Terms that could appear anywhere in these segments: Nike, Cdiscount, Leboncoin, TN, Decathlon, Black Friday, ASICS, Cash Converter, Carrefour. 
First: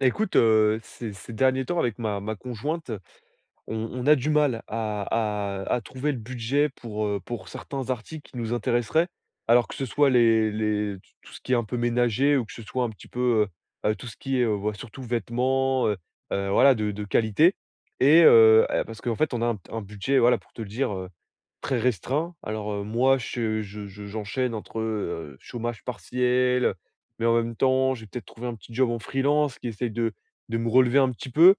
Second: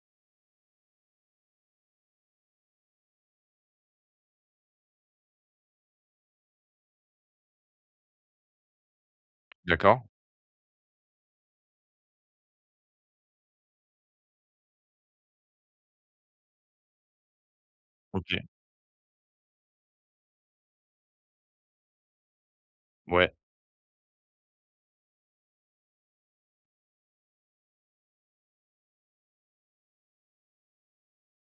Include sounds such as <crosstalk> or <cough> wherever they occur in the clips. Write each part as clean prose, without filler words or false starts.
Bah, écoute, ces derniers temps avec ma conjointe, on a du mal à à trouver le budget pour certains articles qui nous intéresseraient. Alors que ce D'accord. soit les tout ce qui est un peu ménager ou que ce soit un petit peu, tout ce qui est, bah, surtout vêtements, voilà de qualité et OK. Parce qu'en fait on a un budget, voilà pour te le dire, très restreint. Alors, moi, Ouais. je j'enchaîne entre, chômage partiel, mais en même temps, j'ai peut-être trouvé un petit job en freelance qui essaye de me relever un petit peu.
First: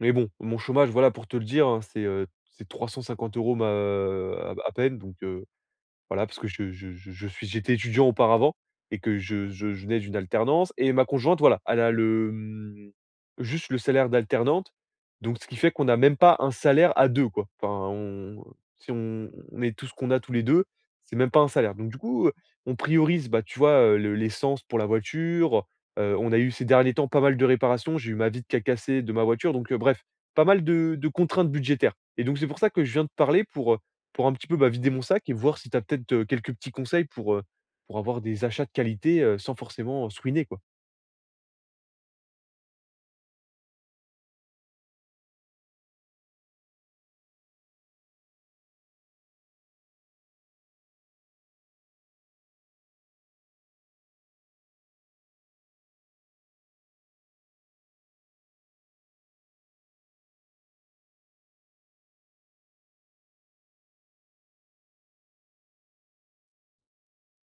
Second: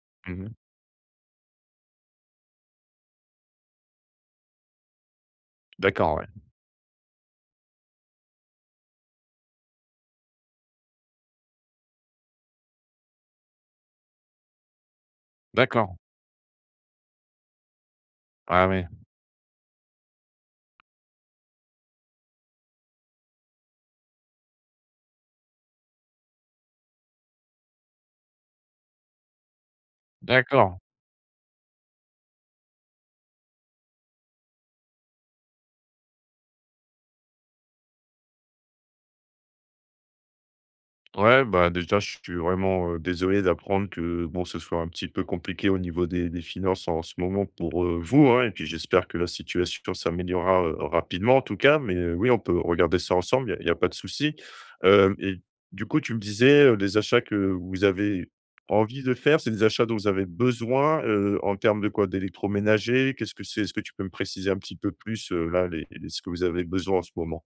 Mais bon, Mmh, mon chômage, voilà, pour te le dire, hein, c'est 350 euros ma à peine donc d'accord, voilà, ouais. parce que je suis j'étais étudiant auparavant et que je venais d'une alternance et ma conjointe, voilà, elle a juste le salaire d'alternante, donc ce qui fait qu'on a D'accord. même pas un salaire à 2 quoi. Enfin on Ah ouais. si on met tout ce qu'on a tous les deux, c'est même pas un salaire. Donc du coup, on priorise, bah, tu vois, le l'essence pour la voiture, on a eu ces derniers temps pas mal de réparations, j'ai eu ma vitre qui a cassé de ma voiture donc bref, pas mal D'accord. de contraintes budgétaires et donc c'est pour ça que je viens te parler pour, un petit peu, bah, vider mon sac et voir si tu as peut-être, quelques petits conseils pour, avoir des achats de qualité, sans forcément se ruiner, quoi? Ouais, bah, déjà, je suis vraiment, désolé d'apprendre que, bon, ce soit un petit peu compliqué au niveau des finances en ce moment pour, vous, hein, et puis j'espère que la situation s'améliorera, rapidement en tout cas, mais, oui, on peut regarder ça ensemble, il y a pas de souci. Hem et du coup, tu me disais, les achats que vous avez envie de faire, c'est des achats dont vous avez besoin, en termes de quoi? D'électroménager? Qu'est-ce que c'est? Est-ce que tu peux me préciser un petit peu plus, là, les ce que vous avez besoin en ce moment?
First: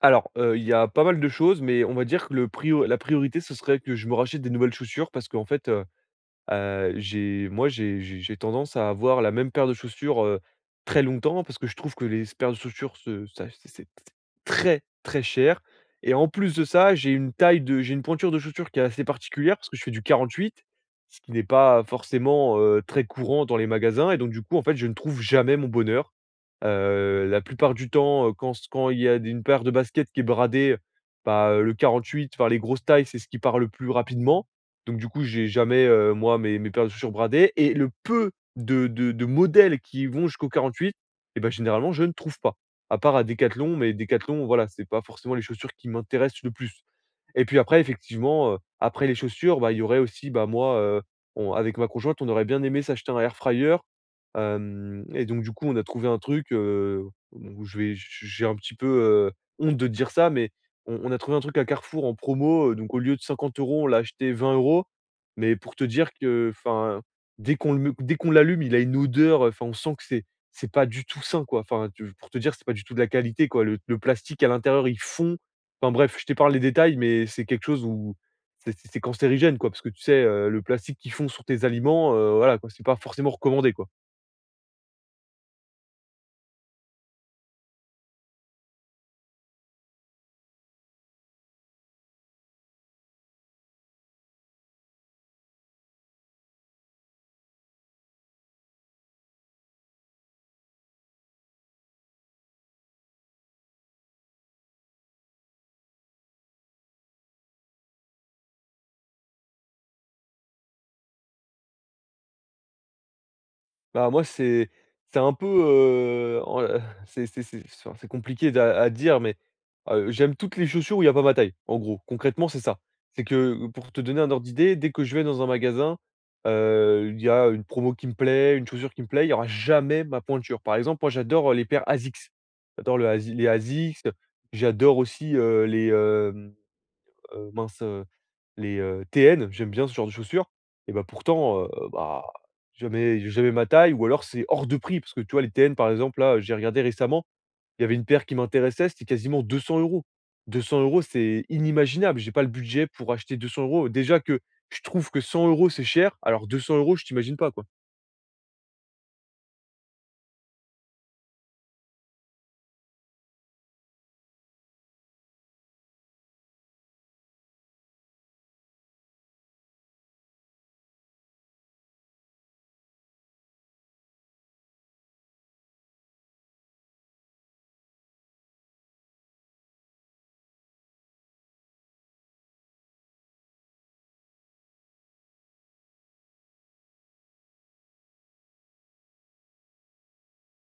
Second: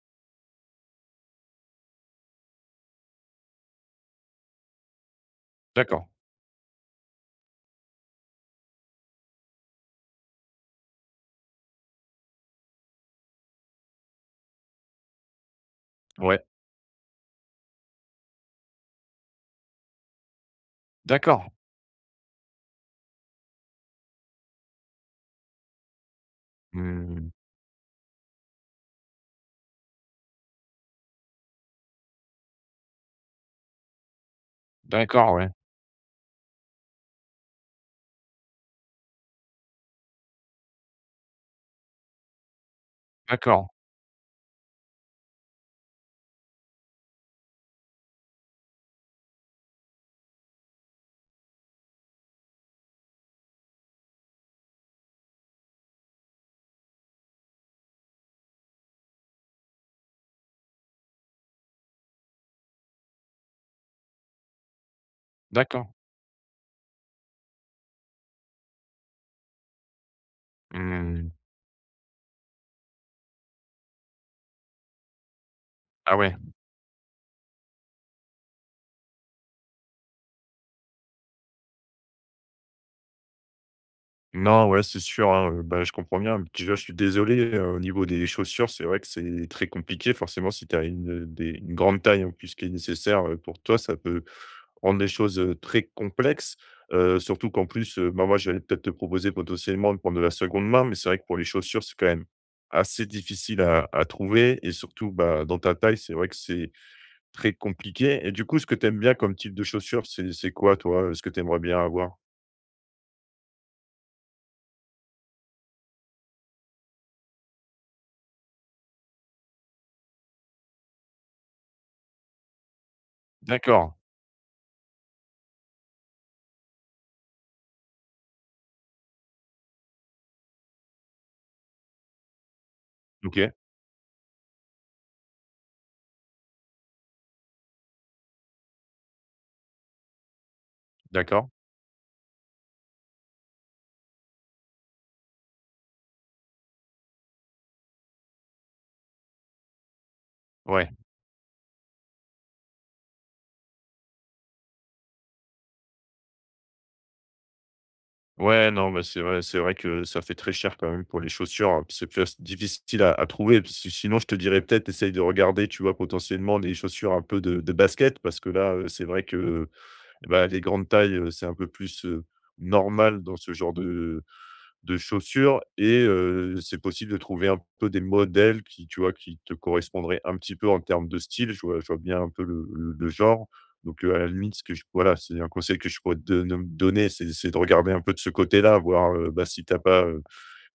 Alors, il y a pas mal de choses, mais on va dire que le prio la priorité, ce serait que je me rachète des nouvelles chaussures parce qu'en fait, D'accord, j'ai moi, j'ai tendance à avoir la même paire de chaussures, très longtemps parce que je trouve que les paires de chaussures se ça c'est très, très cher et en ouais, plus de ça, j'ai une pointure de chaussures qui est assez particulière parce que je fais du 48, ce qui n'est d'accord. pas forcément, très courant dans les magasins et donc du coup, en fait, je ne trouve jamais mon bonheur. Mmh, La plupart du temps, quand il y a d une paire de baskets qui est bradée, bah, le 48, enfin les grosses tailles, c'est ce qui part le plus rapidement donc du coup, d'accord, j'ai ouais. jamais, moi, mes paires de chaussures bradées et le peu de modèles qui vont jusqu'au 48, et ben généralement, je ne trouve pas. À part à D'accord, Decathlon, mais Decathlon, voilà, c'est pas forcément les chaussures qui m'intéressent le plus. Et puis après, effectivement, après les chaussures, bah, il y aurait aussi, bah, moi, on avec ma conjointe, on aurait bien aimé s'acheter un air fryer. Hem et donc du coup, on a trouvé un truc, où je vais j j'ai un petit peu, heu, honte de dire ça, mais on a trouvé un truc à Carrefour en promo, donc au lieu de 50 euros on l'a acheté 20 euros. Mais pour te d'accord. dire que, enfin, dès qu'on l'allume, il a une odeur, enfin, on sent que c'est pas du tout Mmh. sain, quoi. Enfin, tu pour te dire, c'est pas du tout de la qualité, quoi. Le plastique à l'intérieur, il fond. Enfin bref, Ah je ouais. t'épargne les détails, mais c'est quelque chose où c'est cancérigène, quoi, parce que tu sais, le plastique qu'ils font sur tes aliments, voilà, quoi, c'est pas forcément recommandé, quoi. Non, ouais, c'est sûr, hein, bah, je comprends bien. Déjà, je suis désolé, au niveau des chaussures, c'est vrai que c'est très compliqué. Forcément, si tu as une grande taille en plus qui est nécessaire, pour toi, ça peut rendre les choses, très complexes. Surtout qu'en plus, bah, moi, j'allais peut-être te proposer potentiellement de prendre de la seconde main, mais c'est vrai que pour les chaussures, c'est quand même assez difficile à trouver et surtout, bah, dans ta taille, c'est vrai que c'est très compliqué et du coup, ce que tu aimes bien comme type de chaussures, c'est quoi toi, ce que tu aimerais bien avoir? Bah, moi, c'est un peu, en <laughs> c'est enfin, c'est compliqué d'a à dire, mais, j'aime toutes les chaussures où il y a pas ma taille, en gros. Concrètement, c'est ça. C'est que, pour D'accord, te donner un ordre d'idée, dès que je vais dans un magasin, il y a une promo qui me plaît, une chaussure qui me plaît, il y aura jamais ma pointure. Par exemple, moi, j'adore, les paires ASICS. J'adore le ASI les OK, ASICS, j'adore aussi, les, mince, les, TN, j'aime bien ce genre de chaussures et bah, d'accord. pourtant, bah, jamais jamais ma taille ou alors c'est hors de prix parce que tu vois les TN par exemple là, j'ai regardé récemment, il y avait une paire qui m'intéressait, c'était quasiment 200 €. deux cents Ouais. euros c'est inimaginable, j'ai pas le budget pour acheter 200 €. Déjà que je trouve que 100 € c'est cher, alors 200 € je t'imagine pas, quoi. Ouais, non, mais c'est vrai que ça fait très cher quand même pour les chaussures, hein. C'est plus difficile à trouver, parce que sinon je te dirais peut-être essaye de regarder, tu vois, potentiellement des chaussures un peu de basket parce que là, c'est vrai que, bah, les grandes tailles, c'est un peu plus, normal dans ce genre de chaussures et c'est possible de trouver un peu des modèles qui, tu vois, qui te correspondraient un petit peu en termes de style. Je vois bien un peu le genre. Donc, à la limite, ce que je voilà, c'est un conseil que je pourrais te donner, c'est de regarder un peu de ce côté-là, voir, bah, si t'as pas,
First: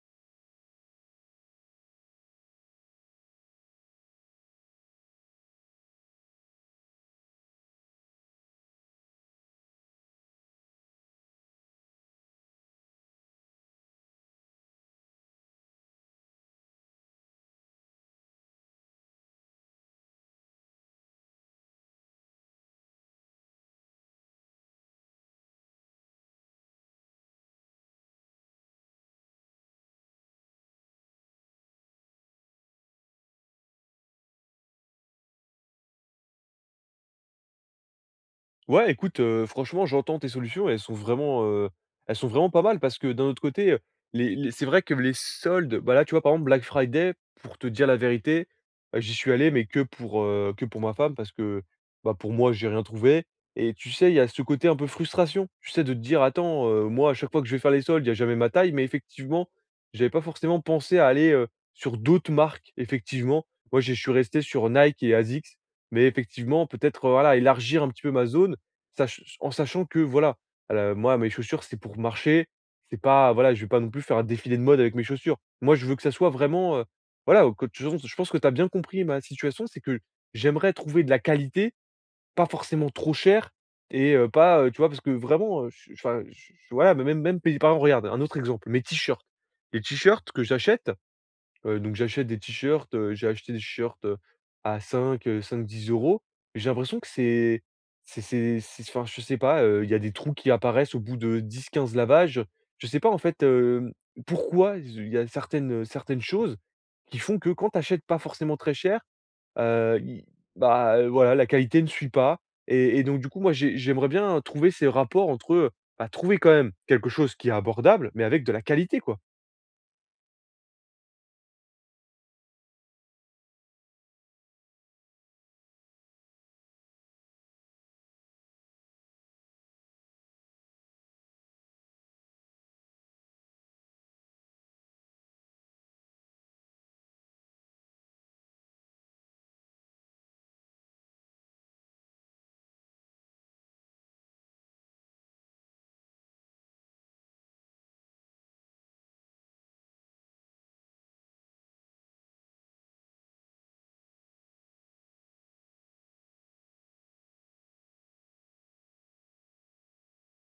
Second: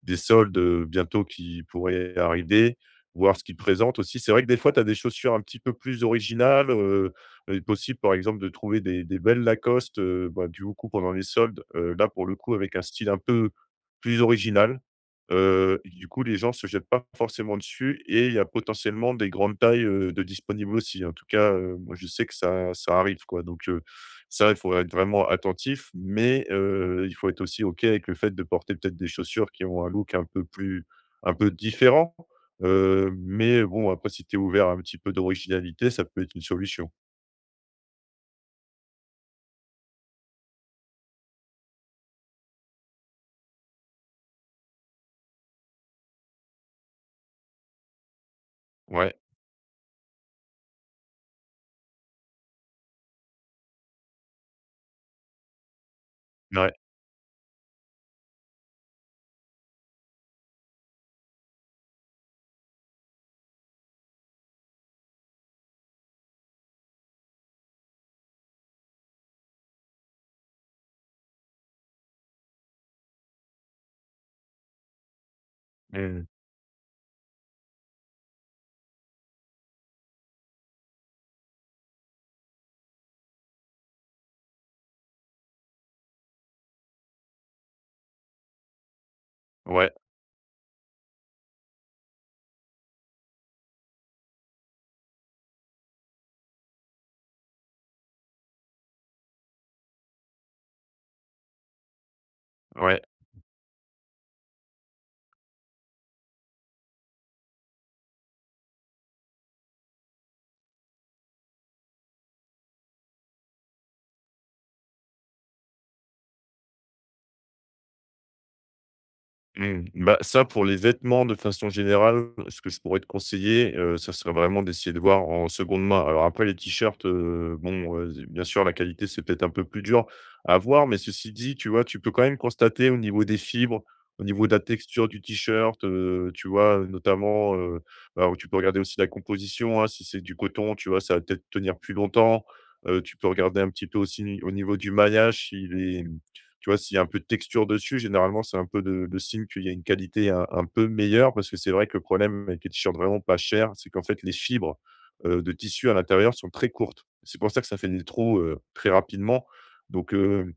des soldes, bientôt qui pourraient arriver, voir ce qu'ils présentent aussi. C'est vrai que des fois, tu as des chaussures un petit peu plus originales, il est possible, par exemple, de trouver des belles Lacoste, bah, du coup, pendant les soldes, là, pour le coup, avec un style un peu plus original. Du coup, les gens se jettent pas forcément dessus et il y a potentiellement des grandes tailles, de disponibles aussi. En tout cas, moi, je sais que ça arrive, quoi, donc ça, il faut être vraiment attentif, mais il faut être aussi OK avec le fait de porter peut-être des chaussures qui ont un look un peu différent. Mais bon, après, si tu es ouvert à un petit peu d'originalité, ça peut être une solution. Ouais, écoute, franchement, j'entends tes solutions et elles sont vraiment pas mal parce que d'un autre côté, les c'est vrai que les soldes, bah, là, tu vois, par exemple, Black Friday, pour te dire la vérité, j'y Ouais, suis allé, mais que pour ma femme parce que, bah, pour moi, j'ai rien trouvé et tu sais, il y a ce côté un peu frustration, tu sais, de te dire: «Attends, ouais, moi, à chaque fois que je vais faire les soldes, il y a jamais ma taille» mais effectivement, j'avais pas forcément pensé à aller, sur d'autres marques, effectivement. Moi, je suis resté sur Nike et ASICS, mais effectivement, peut-être, voilà, élargir un petit peu ma zone. Sach en sachant que voilà, moi mes chaussures c'est pour marcher, c'est pas voilà, je vais pas non plus faire un défilé de mode avec mes chaussures. Moi je veux que ça mmh, soit vraiment, voilà, que tu je pense que tu as bien compris ma situation, c'est que j'aimerais trouver de la qualité, pas forcément trop cher et pas, tu vois? Parce que vraiment, enfin, voilà, mais même même, par exemple, regarde un autre exemple, mes t-shirts. Les ouais, t-shirts que j'achète. Donc j'achète des t-shirts, j'ai acheté des t-shirts, à 5, cinq, dix euros. €. J'ai l'impression que c'est enfin, je sais pas, il y a des trous qui apparaissent au bout de 10, 15 lavages. Je sais ouais. pas en fait, pourquoi il y a certaines choses qui font que quand tu achètes pas forcément très cher, i bah, voilà, la qualité ne suit pas et donc du coup, moi, j'aimerais bien trouver ces rapports entre, bah, trouver quand même quelque chose qui est abordable, mais avec de la qualité, quoi. Mmh, Bah, ça pour les vêtements de façon générale, ce que je pourrais te conseiller, ça serait vraiment d'essayer de voir en seconde main. Alors après les t-shirts, bon, z bien sûr la qualité c'est peut-être un peu plus dur à voir, mais ceci dit, tu vois, tu peux quand même constater au niveau des fibres, au niveau de la texture du t-shirt, tu vois, notamment, alors tu peux regarder aussi la composition, hein, si c'est du coton, tu vois, ça va peut-être tenir plus longtemps. Tu peux regarder un petit peu aussi au niveau du maillage, s'il est tu vois, s'il y a un peu de texture dessus, généralement, c'est un peu de le signe qu'il y a une qualité un peu meilleure parce que c'est vrai que le problème avec les t-shirts vraiment pas chers, c'est qu'en fait, les fibres, de tissu à l'intérieur sont très courtes. C'est pour ça que ça fait des trous, très rapidement. Donc,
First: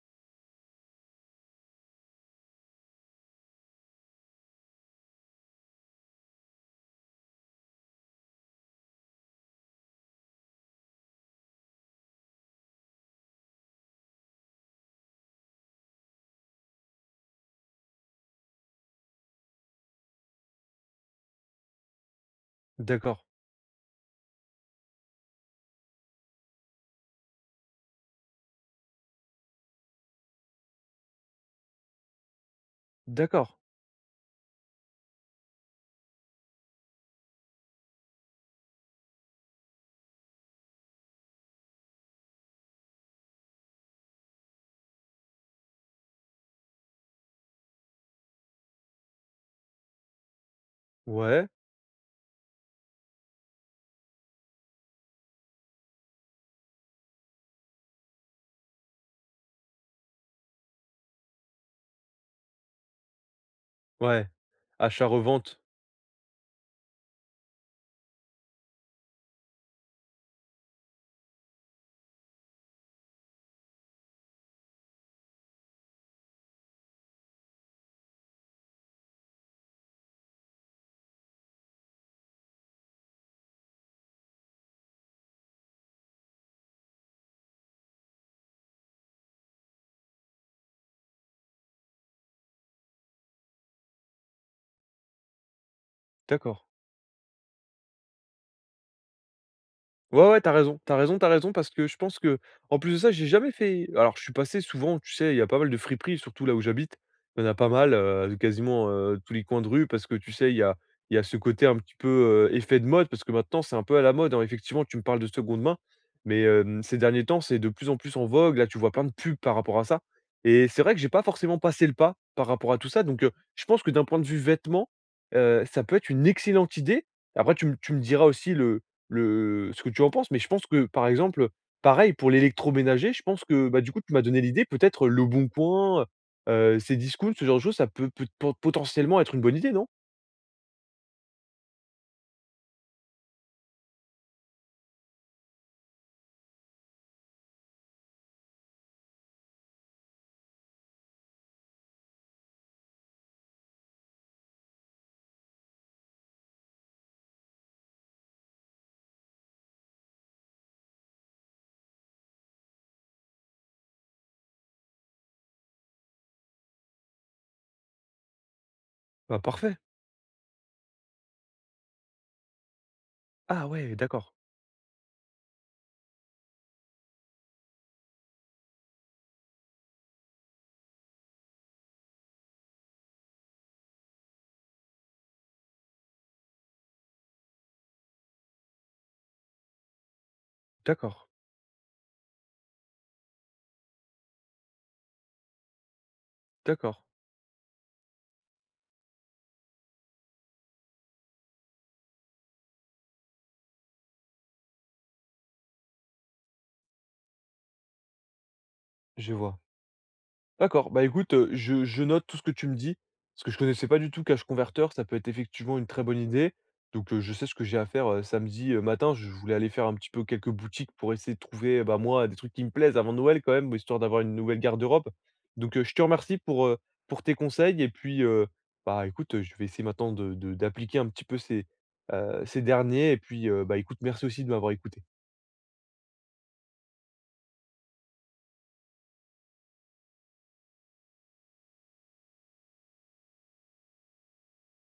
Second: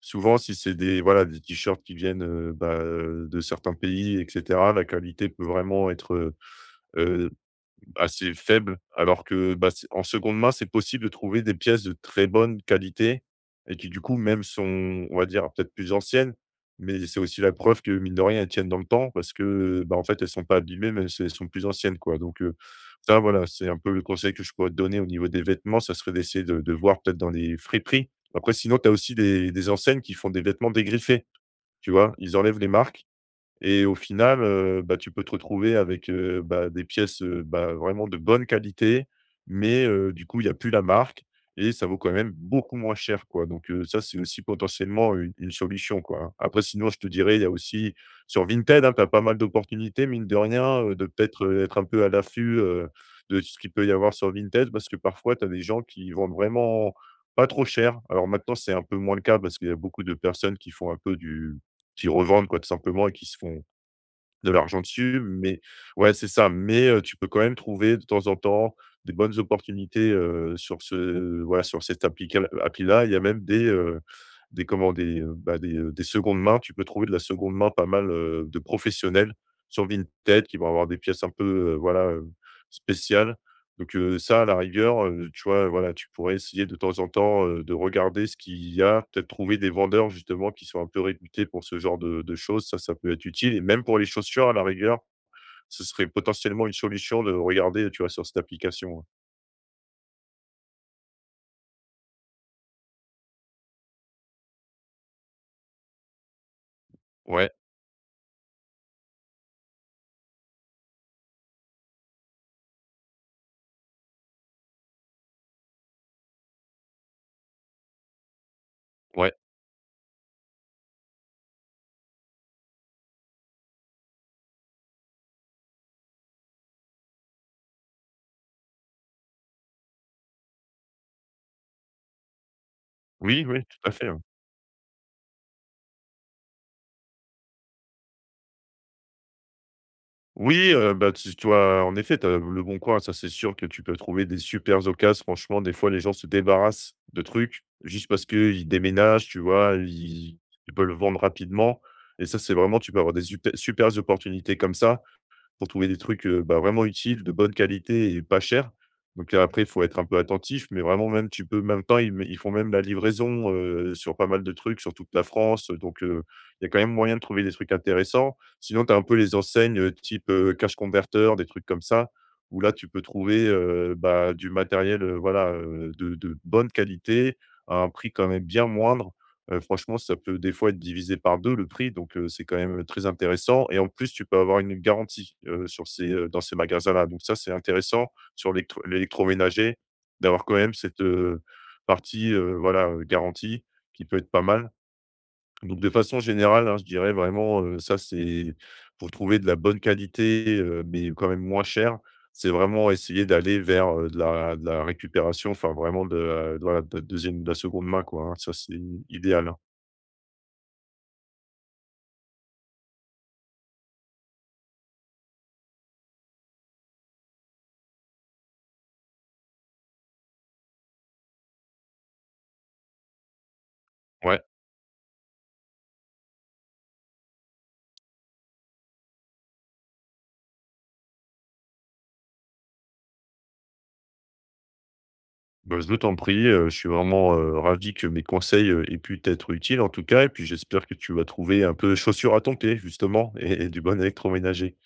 souvent, si c'est des voilà, des t-shirts qui viennent, bah, de certains pays et cetera, la qualité peut vraiment être assez faible, alors que, bah, c'est en seconde main, c'est possible de trouver des pièces de très bonne qualité et qui, du coup, même sont, on va dire, peut-être plus anciennes, mais c'est aussi la preuve que, mine de rien, elles tiennent dans le temps parce que, bah, en fait, elles sont pas abîmées, même si elles sont plus anciennes, quoi. Donc, ça, D'accord, voilà, c'est un peu le conseil que je pourrais te donner au niveau des vêtements, ça serait d'essayer de voir peut-être dans les friperies. Après, sinon, tu as aussi des enseignes qui font des vêtements dégriffés, tu vois? Ils enlèvent les marques d'accord. et au final, bah, tu peux te retrouver avec, bah, des pièces, bah, vraiment de bonne qualité, mais du coup, il y a plus la marque et ça vaut quand même beaucoup moins cher, quoi. Donc ça, c'est aussi potentiellement une solution, quoi, hein. Après sinon, je te dirais, il y a aussi sur Vinted, hein, tu as pas mal d'opportunités, mine de rien, de peut-être, Ouais. Être un peu à l'affût, de ce qu'il peut y avoir sur Vinted parce que parfois, tu as des gens qui vendent vraiment pas trop cher. Alors maintenant, c'est un peu moins le cas parce qu'il y a beaucoup de personnes qui font un peu du qui revendent, quoi, tout simplement et qui se font Ouais, de l'argent achat dessus, revente, mais ouais, c'est ça, mais tu peux quand même trouver de temps en temps des bonnes opportunités, sur ce voilà, sur cette appli-là. Il y a même des comment des, bah, des secondes mains. Tu peux trouver de la seconde main pas mal, de professionnels sur Vinted qui vont avoir des pièces un peu, voilà, spéciales. Donc, ça à la rigueur, tu vois, voilà, tu pourrais essayer de temps en temps, de regarder ce qu'il y a, peut-être trouver des vendeurs justement qui sont un peu réputés pour ce genre de choses. Ça peut être utile et même pour les chaussures à la rigueur, ce serait d'accord. potentiellement une solution de regarder, tu vois, sur cette application, ouais. Ouais, ouais, t'as raison, t'as raison, t'as raison parce que je pense que en plus de ça, j'ai jamais fait alors je suis passé souvent, tu sais, il y a pas mal de friperies, surtout là où j'habite. Il y en Ouais, a pas mal, quasiment, tous les coins de rue parce que tu sais, il y a ce côté un petit peu, effet de mode parce que maintenant c'est un peu à la mode, hein. Effectivement, tu me parles de seconde main, mais ces derniers temps, c'est de plus en plus en vogue. Là, tu vois plein de ouais. pubs par rapport à ça et c'est vrai que j'ai pas forcément passé le pas par rapport à tout ça donc je pense que d'un point de vue vêtements, ça peut être une excellente idée. Après tu me diras aussi le ce que tu en penses, mais je pense que, par exemple, pareil pour l'électroménager, je pense Oui, oui, que, tout bah, du à coup, fait, tu ouais. m'as donné l'idée, peut-être le bon Leboncoin, ces Cdiscount, ce genre de choses, ça peut peut pot potentiellement être une bonne idée, non? Oui, bah, tu as en effet, t'as le bon coin, ça, c'est sûr que tu peux trouver des supers occasions. Franchement, des fois, les gens se débarrassent de trucs juste parce qu'ils déménagent, tu vois? Ils peuvent le vendre rapidement et ça, c'est vraiment tu peux avoir des supers opportunités comme ça pour trouver des trucs, bah, vraiment utiles, de bonne qualité et pas cher. Donc après, il faut être un peu attentif, mais vraiment même tu peux même pas ils font même la livraison, sur pas mal de trucs, sur toute la France, donc il y a quand même moyen de trouver des trucs intéressants. Sinon, tu as un peu les Bah, parfait. enseignes, type, Cash Converter, des trucs comme ça, où là, tu peux trouver, Ah ouais, d'accord, bah, du matériel, voilà, de bonne qualité à un prix quand même bien moindre. Franchement, ça peut des fois être divisé par 2 le prix, donc c'est quand même très intéressant et en plus, tu peux avoir une garantie, sur ces, dans ces magasins-là, donc ça, c'est intéressant sur l'électroménager, d'avoir quand même cette, d'accord, partie, voilà, garantie qui peut être pas mal, donc de façon générale, hein, je d'accord. dirais vraiment, ça, c'est pour trouver de la bonne qualité, mais quand même moins cher, c'est vraiment essayer d'aller vers, de la récupération, enfin vraiment de la voilà, de la 2e de la seconde main, quoi, hein, ça, c'est Je idéal, hein. vois. D'accord, bah écoute, je note tout ce que tu me dis, parce que je connaissais pas du tout Cash Converter, ça peut être effectivement une très bonne idée. Donc, je sais ce que j'ai à faire, samedi, matin. Je voulais aller faire un petit peu quelques boutiques pour essayer de trouver, bah, moi, des trucs qui me plaisent avant Noël quand même, histoire d'avoir une Ouais. nouvelle garde-robe. Donc, je te remercie pour, pour tes conseils et puis, bah, écoute, je vais essayer maintenant de d'appliquer un petit peu ces derniers et puis, bah, écoute, merci aussi de m'avoir écouté. Bah, je t'en prie, je suis vraiment, ravi que mes conseils, aient pu t'être utiles en tout cas et puis j'espère que tu vas trouver un peu chaussures à ton pied justement et du bon électroménager.